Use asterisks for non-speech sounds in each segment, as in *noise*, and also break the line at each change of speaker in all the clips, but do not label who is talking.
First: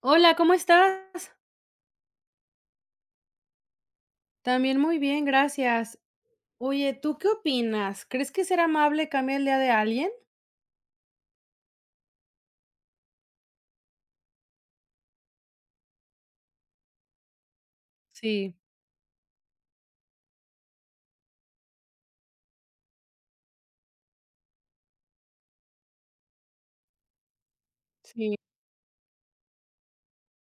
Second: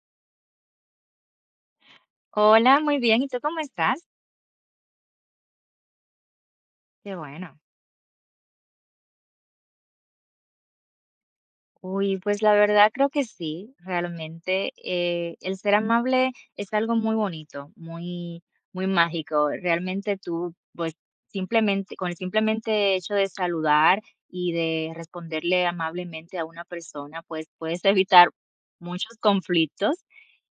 Hola, ¿cómo estás?
Hola, muy bien. ¿Y tú cómo estás?
También muy bien, gracias. Oye,
Qué
¿tú qué
bueno.
opinas? ¿Crees que ser amable cambia el día de alguien?
Uy, pues la verdad creo que sí, realmente. El ser amable es algo muy bonito, muy,
Sí,
muy mágico. Realmente tú, pues simplemente, con el simplemente hecho de saludar y de responderle amablemente a una persona, pues puedes *laughs* evitar
sí,
muchos conflictos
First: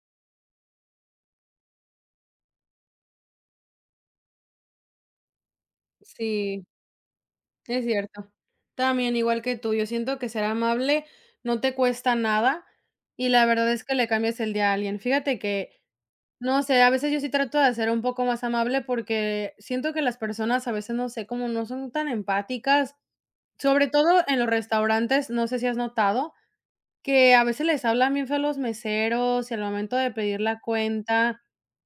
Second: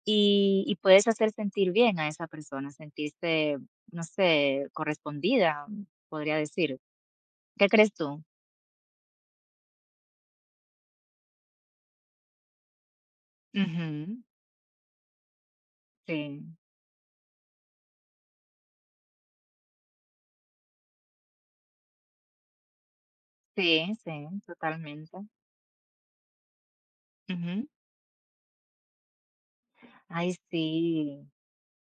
y puedes hacer sentir bien a esa persona, sentirse, no sé, correspondida, podría
sí,
decir. ¿Qué
es
crees tú?
cierto. También igual que tú, yo siento que ser amable no te cuesta nada y la verdad es que le
Ujú.
cambias el día a alguien. Fíjate que,
Sí,
no sé, a veces yo sí trato de ser un poco más amable porque siento que las personas a veces, no sé, como no son tan empáticas, sobre
sí,
todo
sí,
en los
totalmente.
restaurantes, no sé si has notado. Que a veces
Ujú.
les hablan bien feo los meseros y al momento de
Ay,
pedir la
sí.
cuenta,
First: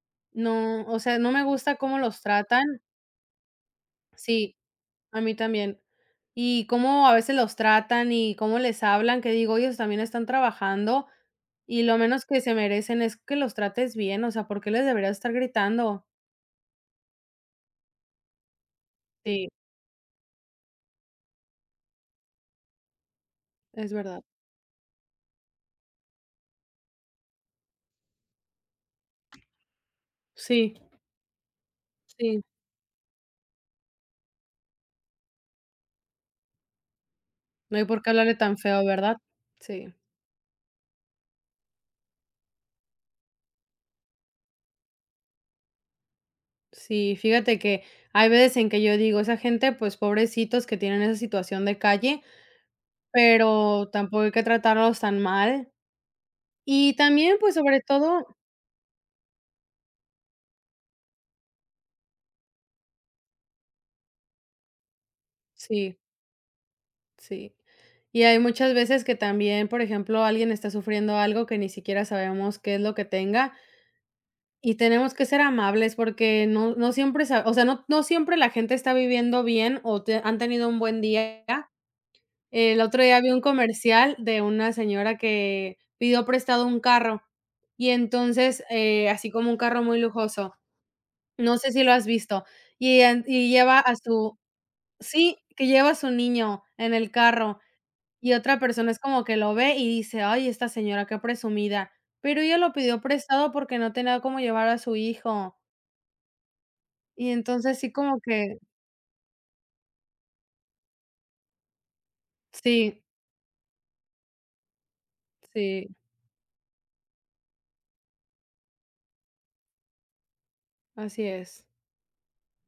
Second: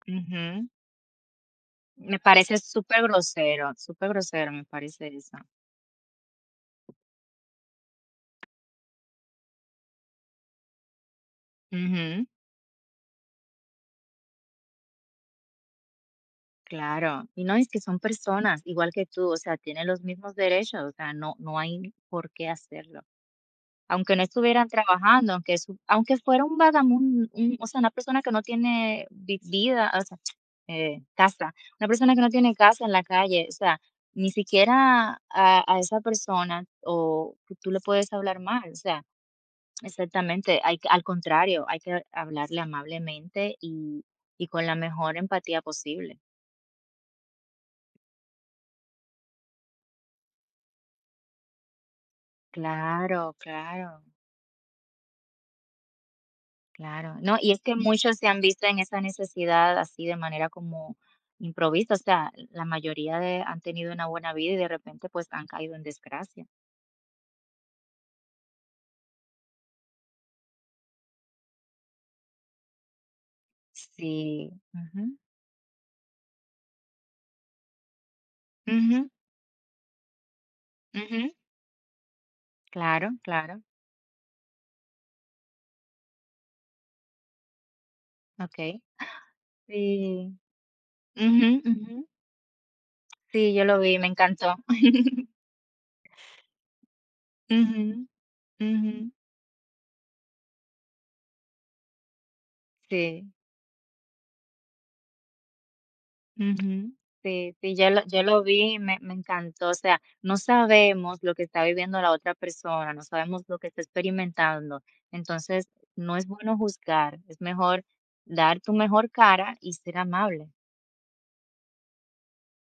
Ujú.
no, o sea, no me gusta cómo
Me
los
parece
tratan.
súper grosero
Sí,
me parece
a mí
eso.
también. Y cómo a veces los tratan y cómo les hablan, que digo, ellos también están trabajando y lo menos
Ujú,
que se merecen es que los trates bien, o sea, ¿por qué les deberías estar gritando?
claro. Y no, es que son personas igual que tú, o
Sí,
sea, tienen los mismos derechos, o sea, no hay por qué hacerlo.
es
Aunque
verdad.
no estuvieran trabajando, aunque fuera un vagamun un o sea, una persona que no tiene vi vida, o sea,
Sí,
casa, una persona que no
sí,
tiene casa en la calle, o sea, ni siquiera a esa persona o que tú
no
le
hay por qué
puedes
hablarle
hablar
tan
mal, o
feo,
sea,
¿verdad? Sí,
exactamente, hay que al contrario, hay que hablarle amablemente y con la mejor empatía posible.
sí, fíjate que hay veces en que yo digo, esa gente, pues pobrecitos que tienen esa situación de calle.
Claro,
Pero
claro.
tampoco hay que tratarlos tan mal. Y
Claro, no,
también,
y
pues,
es que
sobre
muchos se
todo
han visto en esa necesidad así de manera como improvisa, o sea, la mayoría de, han tenido una buena vida y de repente pues han caído en
sí,
desgracia.
sí. Y hay muchas veces que también, por ejemplo, alguien está sufriendo algo que ni siquiera sabemos qué es lo que tenga,
Sí,
y tenemos
ujú,
que ser amables porque no siempre sa o sea, no siempre la gente está
ujú,
viviendo bien o te han tenido un buen
ujú,
día. El otro
claro,
día vi un
claro,
comercial de una señora que pidió prestado un carro, y
ok.
entonces, así como un carro muy
Sí,
lujoso.
ujú,
No sé si lo
ujú,
has visto. Y en y
sí, yo
lleva
lo
a
vi, me
su
encantó. *laughs*
sí, que lleva a su niño en el carro,
Ujú,
y otra persona
ujú,
es como que lo ve y dice: "Ay, esta señora qué presumida", pero ella lo pidió
sí.
prestado porque no tenía cómo llevar a su hijo.
Ujú.
Y
Sí, sí,
entonces
yo
sí
lo
como
yo lo
que
vi y me encantó, o sea, no sabemos lo que está viviendo la otra persona,
sí,
no sabemos lo que está experimentando. Entonces,
sí,
no es bueno juzgar, es mejor dar tu mejor cara y ser amable,
así es.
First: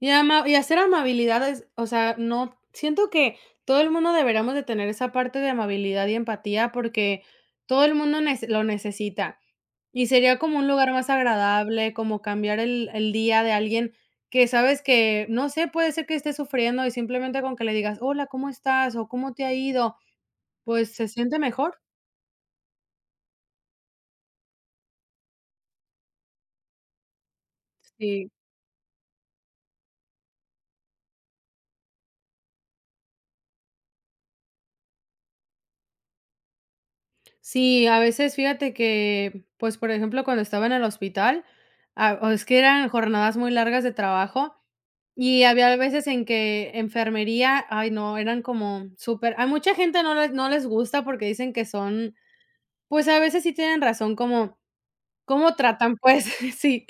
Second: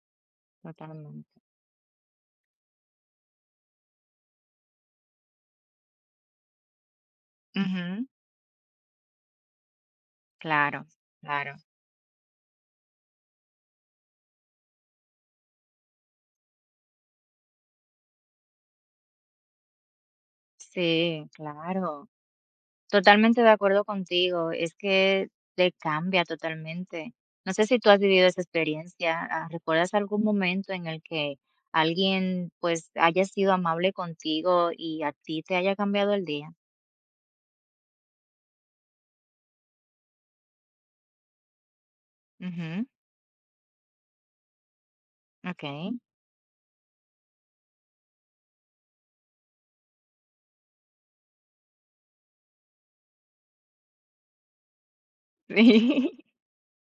Y ama y hacer
totalmente.
amabilidades, o sea, no siento que todo el mundo deberíamos de tener esa parte de amabilidad y empatía porque todo el
Ujú.
mundo nece lo necesita. Y sería como un
Claro,
lugar más
claro.
agradable, como cambiar el día de alguien que sabes que, no sé, puede ser que esté sufriendo y simplemente con que le digas: "Hola, ¿cómo estás?", o "¿Cómo te ha ido?", pues se
Sí,
siente mejor.
claro. Totalmente de acuerdo contigo, es que te cambia totalmente. No sé si tú has vivido
Sí.
esa experiencia, ¿recuerdas algún momento en el que alguien, pues, haya sido amable contigo y a ti te haya cambiado el día?
Sí, a veces fíjate que, pues, por ejemplo, cuando estaba en el hospital, ah, o es que
Ujú,
eran jornadas muy largas de trabajo y había
okey.
veces en que enfermería, ay no, eran como súper a mucha gente no les gusta porque dicen que son, pues, a veces sí tienen razón, como ¿Cómo tratan?
*laughs*
Pues, *laughs* sí,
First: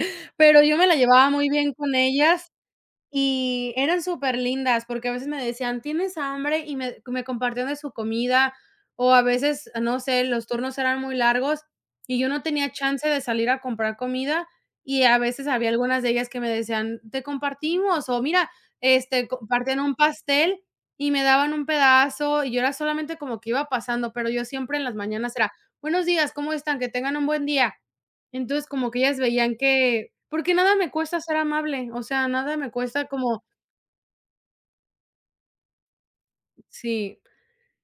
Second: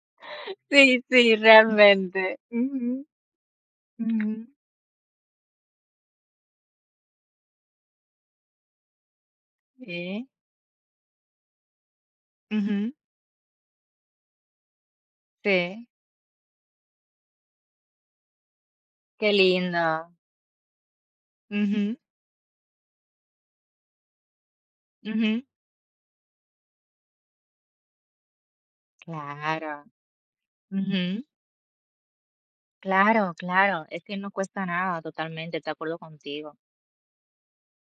Sí,
pero yo me la
sí,
llevaba
sí,
muy bien con
realmente.
ellas
Ujú,
y eran súper
ujú,
lindas porque a veces me decían: "¿Tienes hambre?", y me compartían de su comida, o a veces, no sé,
sí,
los turnos eran muy largos y yo no tenía
ujú,
chance de salir a comprar comida, y a veces había
sí,
algunas de ellas que me decían: "Te compartimos", o mira, este,
qué
comparten
lindo.
un pastel y me daban un
Ujú,
pedazo, y yo era solamente como que iba pasando, pero yo siempre en las mañanas
ujú,
era: "Buenos días, ¿cómo están? Que tengan un buen día". Entonces, como que ellas veían
claro,
que porque nada me cuesta
ujú.
ser amable, o sea, nada me cuesta
Claro,
como
claro, es que no cuesta nada, totalmente, de acuerdo contigo.
sí,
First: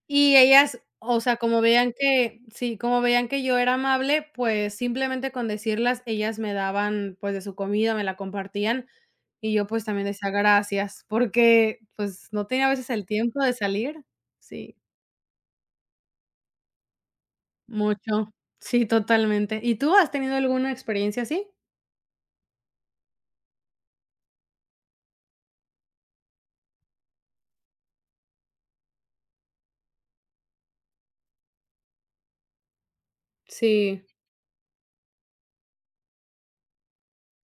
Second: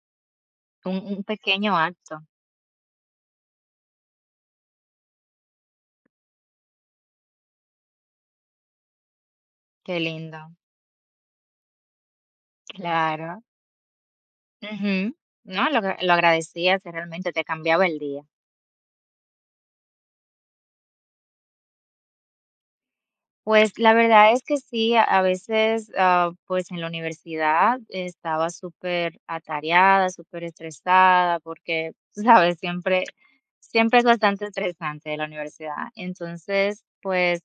y ellas,
Un
o sea, como
pequeño
veían
acto,
que sí, como veían que yo era amable, pues, simplemente con decirlas, ellas me daban, pues, de su comida, me la compartían, y yo, pues,
qué
también decía
lindo,
gracias, porque, pues, no tenía a veces el tiempo
claro.
de salir. Sí,
Ujú. No, lo agradecías, que realmente te cambiaba el día.
mucho. Sí, totalmente. ¿Y tú has tenido alguna experiencia así?
Pues la verdad es que sí, a veces, pues en la universidad estaba súper atareada, súper estresada, porque, tú sabes, siempre, siempre
Sí.
es bastante estresante la universidad. Entonces, pues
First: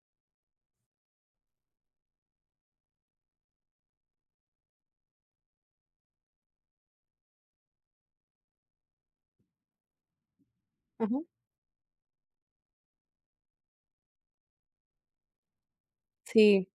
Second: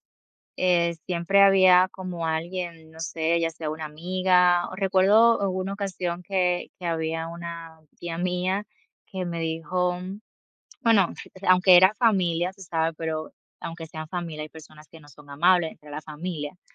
siempre había como alguien, no sé, ya sea una amiga, o recuerdo en una ocasión que había una tía mía que me dijo, bueno,
Ajá.
*laughs* aunque era familia, se sabe, pero aunque sean familia, hay personas que no son amables entre la familia.
Sí,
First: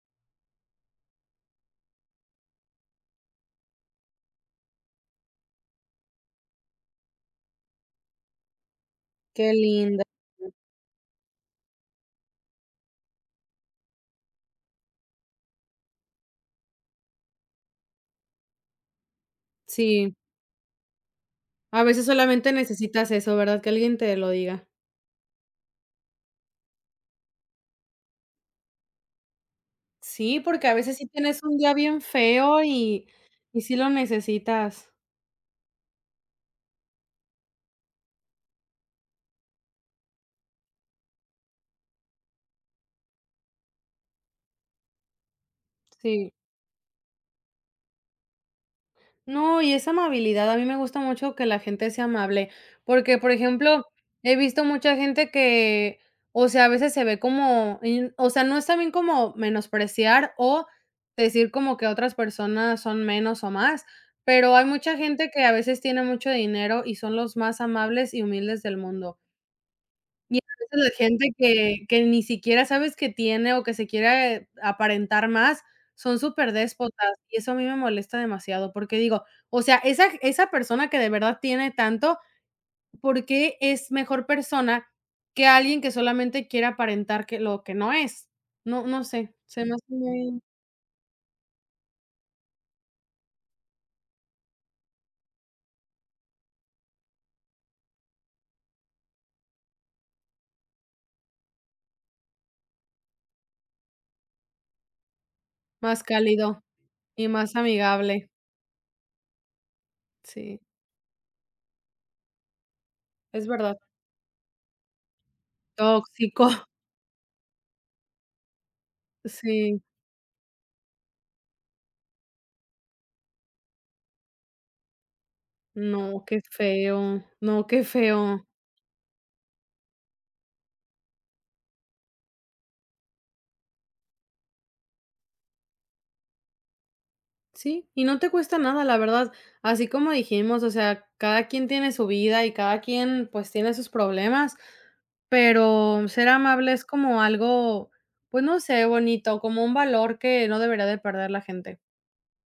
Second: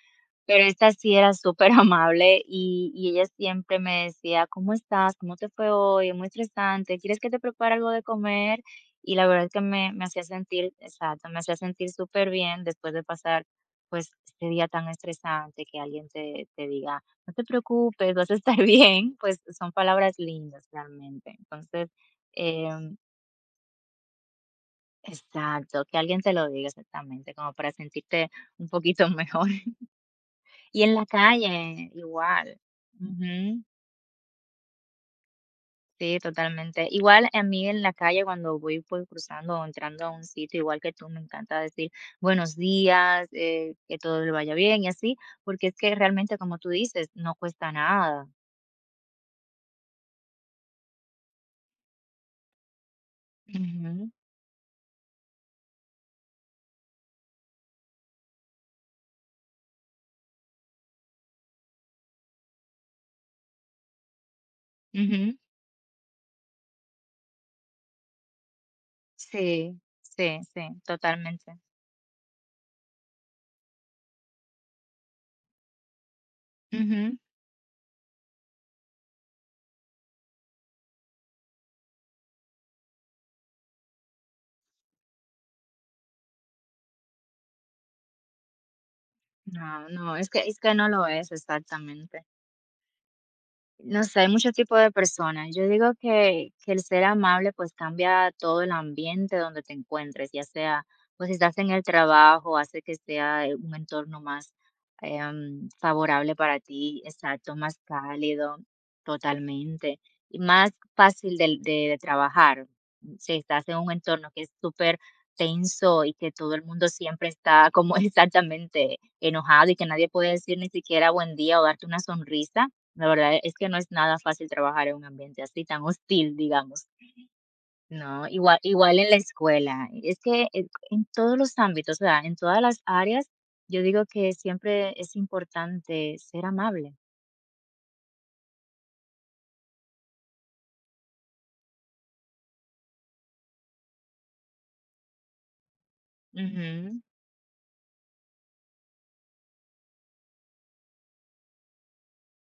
Pero esta sí era súper *laughs* amable y ella siempre me decía: "¿Cómo estás? ¿Cómo te fue hoy? Es muy estresante, ¿quieres que te prepare algo de comer?". Y la verdad es
qué
que me
linda.
me hacía sentir exacto, me hacía sentir súper bien después de pasar, pues, este día tan estresante, que alguien te diga: "No te preocupes, vas a estar *laughs* bien", pues, son
Sí.
palabras lindas realmente.
A
Entonces,
veces solamente
em
necesitas eso, ¿verdad? Que alguien te lo diga.
exacto, que alguien te lo diga exactamente, como para sentirte un poquito *laughs* mejor.
Sí, porque a
Y en
veces
la
sí tienes un día
calle,
bien
igual.
feo y
Ujú.
sí lo necesitas.
Sí, totalmente. Igual a mí en la calle cuando voy, pues, cruzando o entrando a un sitio, igual que tú, me encanta decir buenos días, que todo le vaya bien y así, porque es que
Sí.
realmente, como tú dices, no cuesta nada.
No, y esa amabilidad, a mí me gusta mucho que la gente sea amable, porque, por ejemplo,
Ujú,
he visto mucha gente que, o sea, a veces se ve como, in o sea, no es también como menospreciar o decir como que otras personas son menos o más, pero hay mucha gente
ujú.
que a veces tiene mucho dinero y son los más amables y humildes del mundo.
Sí,
Y a
sí, sí,
veces la gente
totalmente.
que ni siquiera sabes que tiene o que se quiere aparentar más, son superdéspotas,
Ujú.
y eso a mí me molesta demasiado, porque digo, o sea, esa persona que de verdad tiene tanto, ¿por qué es mejor persona que alguien que solamente quiere aparentar que lo que no es? No sé, se me hace
No, no, es
muy
que es que no lo es, exactamente. No sé, hay muchos tipos de personas. Yo digo que el ser amable pues cambia todo el ambiente donde te encuentres, ya sea pues si estás en el trabajo, hace que sea un entorno más
más
favorable para
cálido
ti,
y más
exacto, más
amigable.
cálido, totalmente, y
Sí,
más fácil de trabajar. Si
es
estás en
verdad.
un entorno que es súper tenso y que
Tóxico.
todo
*laughs*
el mundo siempre está como *laughs* exactamente enojado y
Sí.
que nadie puede decir ni siquiera buen día o darte una sonrisa, la verdad es que no es nada fácil trabajar en un ambiente así tan
No,
hostil,
qué
digamos.
feo. No, qué
No,
feo.
igual igual en la escuela. Es que en todos los ámbitos, o sea, en todas las áreas, yo digo que siempre es importante ser amable.
Sí, y no te cuesta nada, la verdad. Así como dijimos, o sea, cada quien tiene su vida y cada quien pues tiene sus problemas, pero ser amable es
Ujú.
como algo, pues no sé, bonito, como un valor que no debería de perder la gente.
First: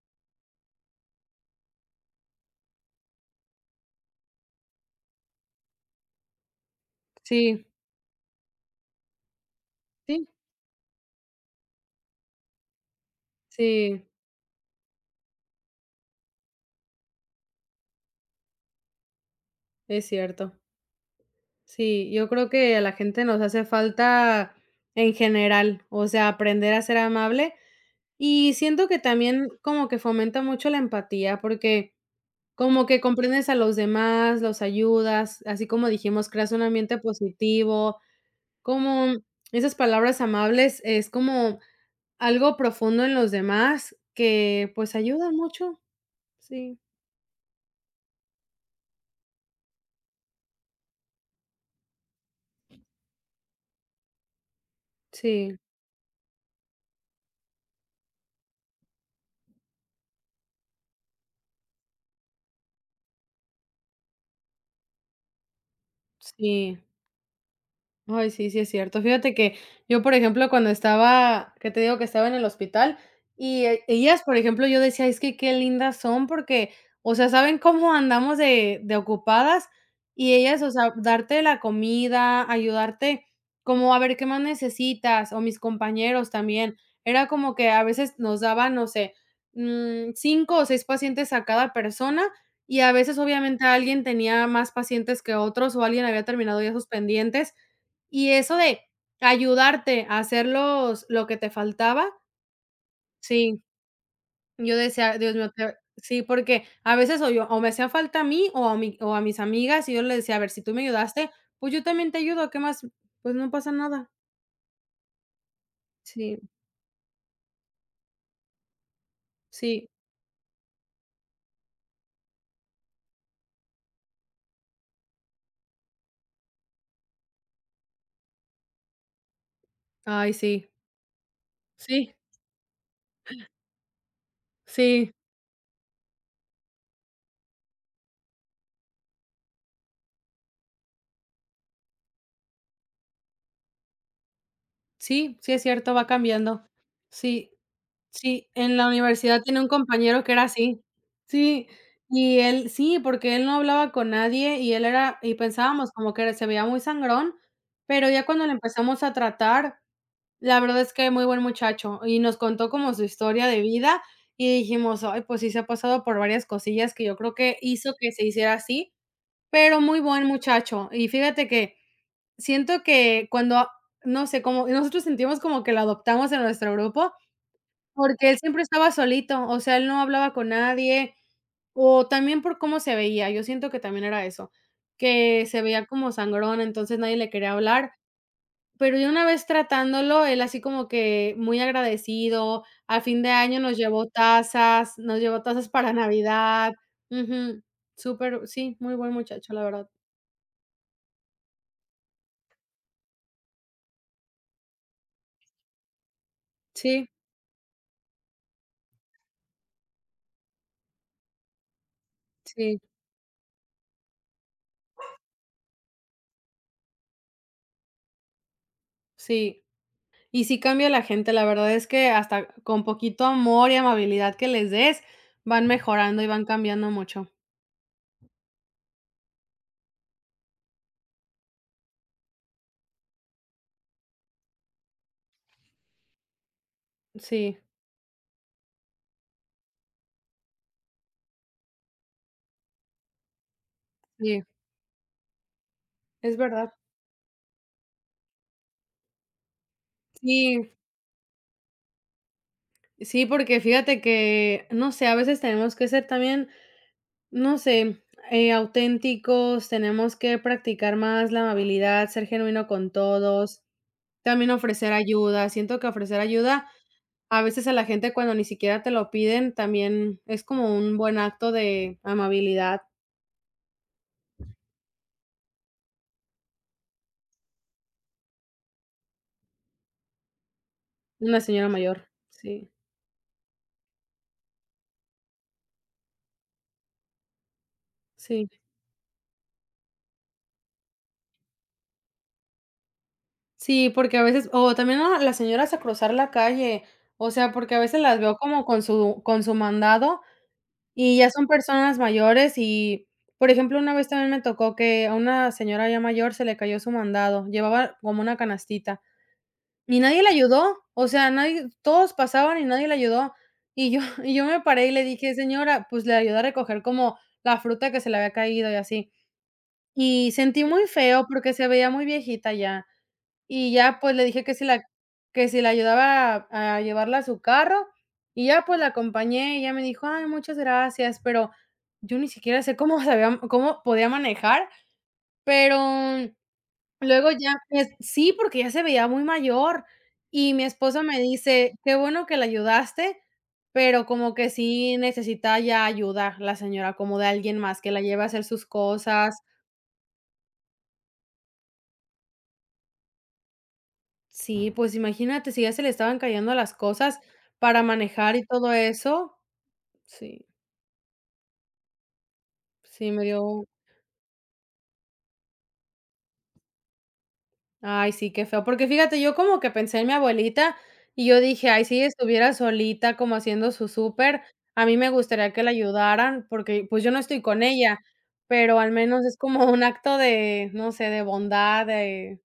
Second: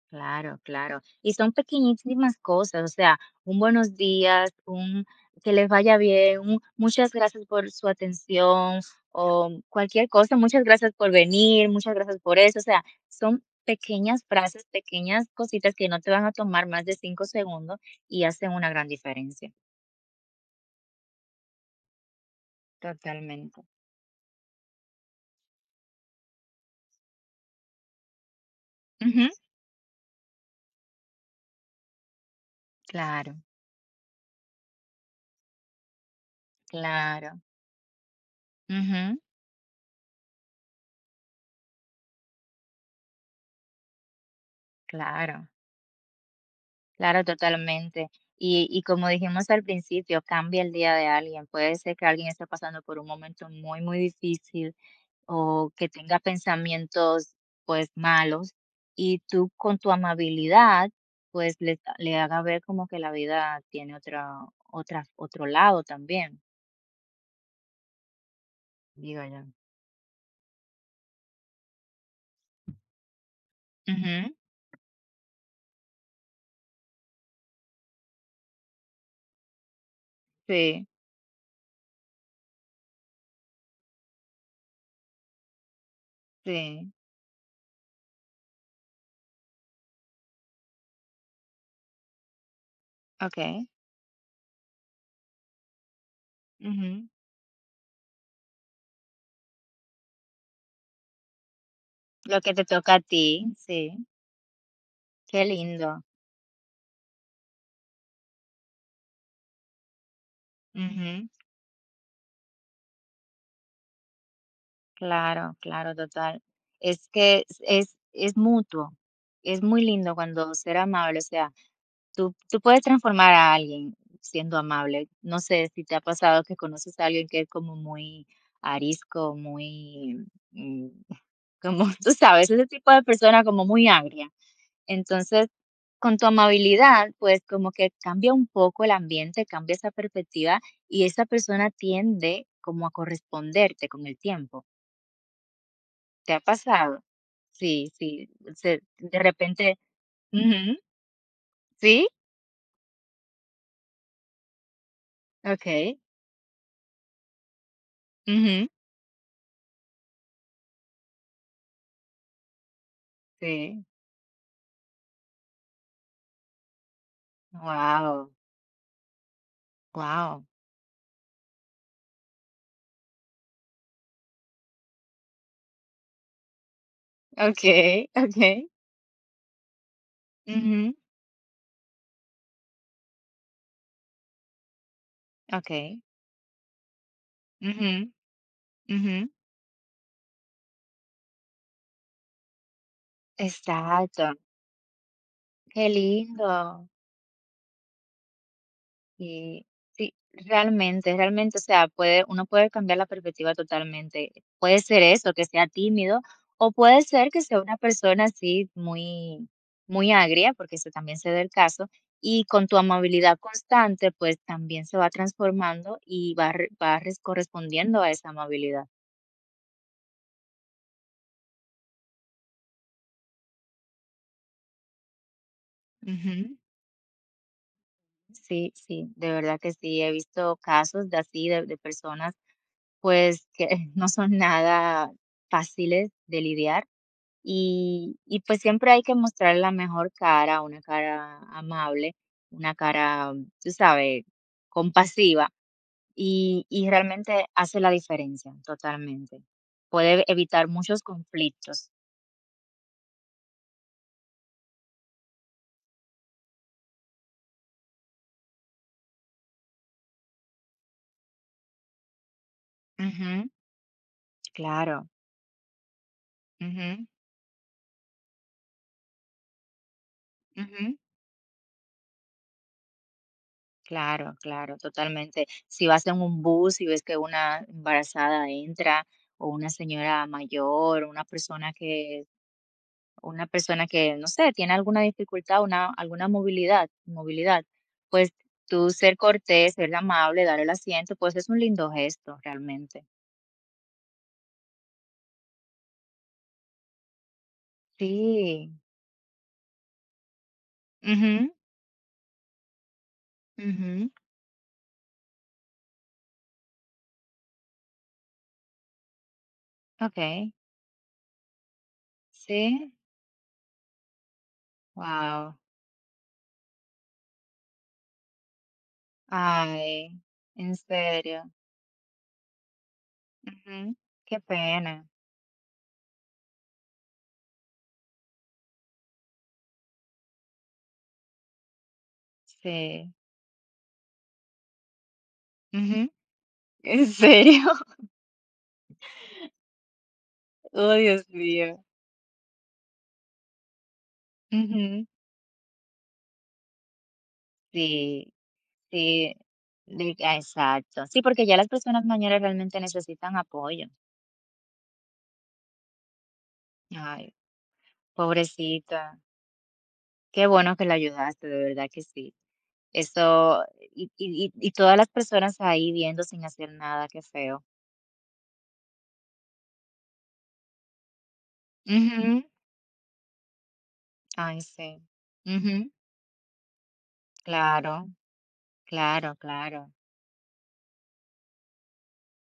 Claro, claro. Y son pequeñísimas cosas, o sea, un buenos días, un que les vaya bien, un muchas gracias
Sí.
por su atención o cualquier
Sí,
cosa, muchas gracias por venir, muchas gracias por eso, o sea, son
sí,
pequeñas frases, pequeñas cositas que no te van a tomar más de 5 segundos y hacen una gran diferencia.
es cierto. Sí, yo creo que a la gente nos
Totalmente.
hace falta en general, o sea, aprender a ser amable y siento que
Ujú,
también como que fomenta mucho la empatía porque como que
claro,
comprendes a los demás, los ayudas, así como dijimos, creas un ambiente
claro,
positivo, como
ujú,
esas palabras amables es como algo profundo en los demás que, pues, ayudan
claro.
mucho. Sí,
Claro, totalmente. Y como dijimos al principio, cambia el día de alguien. Puede ser que alguien esté pasando por un momento muy, muy difícil
sí,
o que tenga pensamientos pues malos y tú con tu amabilidad pues le haga ver como que la vida tiene otra, otra, otro lado también,
sí. Ay, sí, sí es cierto.
digo
Fíjate
yo.
que yo, por ejemplo, cuando estaba, que te digo que estaba en el hospital, y e- ellas,
Ujú,
por ejemplo, yo decía, es que qué lindas son, porque, o sea, saben cómo andamos de ocupadas, y ellas, o
sí,
sea, darte la comida, ayudarte, como a ver qué más necesitas, o mis compañeros también.
sí,
Era como que a veces nos daban, no sé, cinco o seis pacientes a cada persona. Y a veces obviamente
ok.
alguien tenía más pacientes que otros o alguien había terminado ya sus
Ujú.
pendientes y eso de ayudarte a hacer los lo que te faltaba,
Lo que te toca a ti,
sí,
sí.
yo decía: "Dios
Qué
mío, te"
lindo.
sí, porque a veces o yo o me hacía falta a mí o a mi o a mis amigas, y yo les decía: "A ver, si tú me ayudaste, pues yo también te ayudo, ¿qué más? Pues no pasa nada".
Claro, claro,
Sí,
total. Es que es mutuo. Es muy
sí,
lindo cuando ser amable, o sea, tú puedes transformar a alguien siendo amable. No sé si te ha pasado que conoces a alguien que es como muy arisco, muy,
ay, sí,
mm, *laughs* como tú
sí,
sabes, ese tipo de persona como muy agria.
sí,
Entonces, con tu amabilidad, pues como que cambia un poco el ambiente, cambia esa perspectiva y esa persona tiende como a corresponderte con el tiempo.
sí, sí es cierto, va
¿Te ha
cambiando.
pasado?
Sí.
Sí, sí,
Sí, en
se
la
de
universidad tenía un
repente,
compañero que era
ujú,
así. Sí,
sí,
y él sí, porque él no hablaba con nadie y él era y pensábamos
okey,
como que se veía muy sangrón, pero ya cuando lo
ujú,
empezamos a tratar, la verdad es que muy buen muchacho y nos contó como su historia de
sí,
vida y dijimos: "Ay, pues sí se ha pasado por varias cosillas que yo creo que hizo que se
wow,
hiciera así", pero muy buen
wow,
muchacho. Y fíjate que siento que cuando, no sé, como nosotros sentimos como que lo adoptamos en nuestro grupo,
okey,
porque él siempre estaba solito, o sea, él no hablaba con
ujú,
nadie, o también por cómo se veía, yo siento que también era eso, que se veía
okey,
como sangrón, entonces nadie le quería hablar,
ujú,
pero ya
ujú,
una vez tratándolo, él así como que muy agradecido, al fin de año
exacto,
nos llevó tazas
qué
para Navidad,
lindo.
ujú, súper, sí, muy buen muchacho, la
Y
verdad.
sí, realmente, realmente, o sea, uno puede cambiar la perspectiva totalmente. Puede ser eso, que sea tímido, o puede
Sí,
ser que sea una persona así muy, muy agria, porque eso también se da el caso, y con tu
sí,
amabilidad constante, pues también se va transformando y va correspondiendo a esa amabilidad.
sí. Y sí cambia la gente, la verdad es que hasta con poquito amor y amabilidad que les des, van mejorando y van
Ujú.
cambiando mucho.
Sí, sí, de verdad que sí, he visto casos de así, de personas, pues que *laughs* no son nada fáciles de lidiar.
Sí,
Y pues siempre hay que mostrar la mejor cara, una cara amable, una cara, tú sabes,
sí,
compasiva
es
y,
verdad.
y realmente hace la diferencia totalmente. Puede evitar
Sí,
muchos conflictos.
sí, porque fíjate que, no sé, a veces tenemos que ser también, no sé, auténticos, tenemos que practicar más la amabilidad, ser genuino con
Ujú,
todos, también ofrecer
claro,
ayuda. Siento que ofrecer ayuda
ujú,
a veces a la gente cuando ni siquiera te lo piden, también es como
ujú,
un buen acto de amabilidad.
claro, claro, totalmente. Si vas en un bus y ves que una embarazada entra o una señora mayor,
Una señora mayor, sí,
una persona que, no sé, tiene alguna dificultad, alguna movilidad, movilidad, pues
sí.
tú ser cortés, ser amable, dar el asiento, pues es un lindo gesto realmente.
Sí, porque a veces o también a las señoras a cruzar la calle, o sea, porque a veces las veo como
Sí.
con su mandado, y ya son
Mhm.
personas mayores y, por ejemplo, una vez
Mhm.
también me tocó que a una señora ya mayor se le cayó su mandado, llevaba como una canastita, y nadie le
Okay.
ayudó, o sea, nadie todos pasaban y nadie
Sí.
le ayudó, y yo *laughs* y yo me paré y le dije:
Wow.
"Señora", pues, le ayudé a recoger como la fruta que se le había caído y así.
Ay,
Y sentí
en
muy feo
serio.
porque se veía muy viejita ya. Y
Mhm.
ya, pues, le
Qué
dije
pena.
que si la ayudaba a llevarla a su carro, y ya, pues, la acompañé, y ella me dijo: "Ay, muchas gracias", pero yo ni siquiera sé cómo *laughs*
Sí.
sabía cómo podía manejar, pero
Mhm. En
luego ya,
serio.
pues
*laughs*
sí, porque ya se veía muy mayor. Y mi
Oh,
esposo me
Dios
dice:
mío.
"Qué bueno que la ayudaste, pero como que sí
Mhm.
necesita ya ayuda la señora, como de alguien más que la lleve a
Sí,
hacer sus
sí.
cosas".
Exacto. Sí, porque ya las personas mayores realmente necesitan apoyo.
Sí, pues imagínate, si ya se le estaban cayendo las cosas
Ay,
para manejar y todo
pobrecita.
eso. Sí,
Qué bueno que la ayudaste, de verdad que sí.
sí, me
Eso,
dio
y todas las personas ahí viendo sin hacer nada, qué feo.
ay, sí, qué feo. Porque fíjate, yo como que pensé en mi abuelita y yo dije: "Ay, si ella
Ujú,
estuviera solita como haciendo su súper,
ay,
a mí
sí.
me gustaría que la
Ujú,
ayudaran", porque, pues, yo no estoy con
claro,
ella, pero al menos
claro,
es como
claro.
un acto de, no sé, de bondad,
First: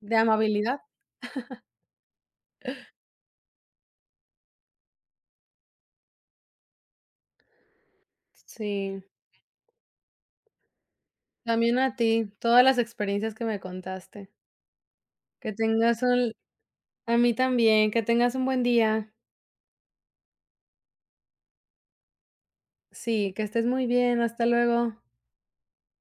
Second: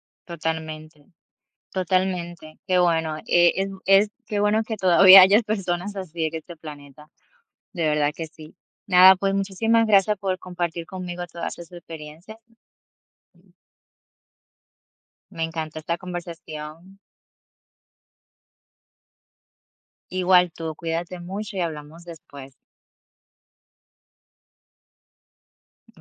de amabilidad.
Totalmente, totalmente. Qué bueno. Qué bueno que todavía *laughs* hayas personas así en este planeta. De verdad que sí.
Sí,
Nada, pues muchísimas gracias por compartir conmigo todas sus
también a ti,
experiencias.
todas las experiencias que me contaste.
Me
Que
encantó esta
tengas un
conversación.
A mí también, que tengas un buen día.
Igual tú, cuídate mucho y hablamos después.
Sí, que estés muy bien, hasta luego.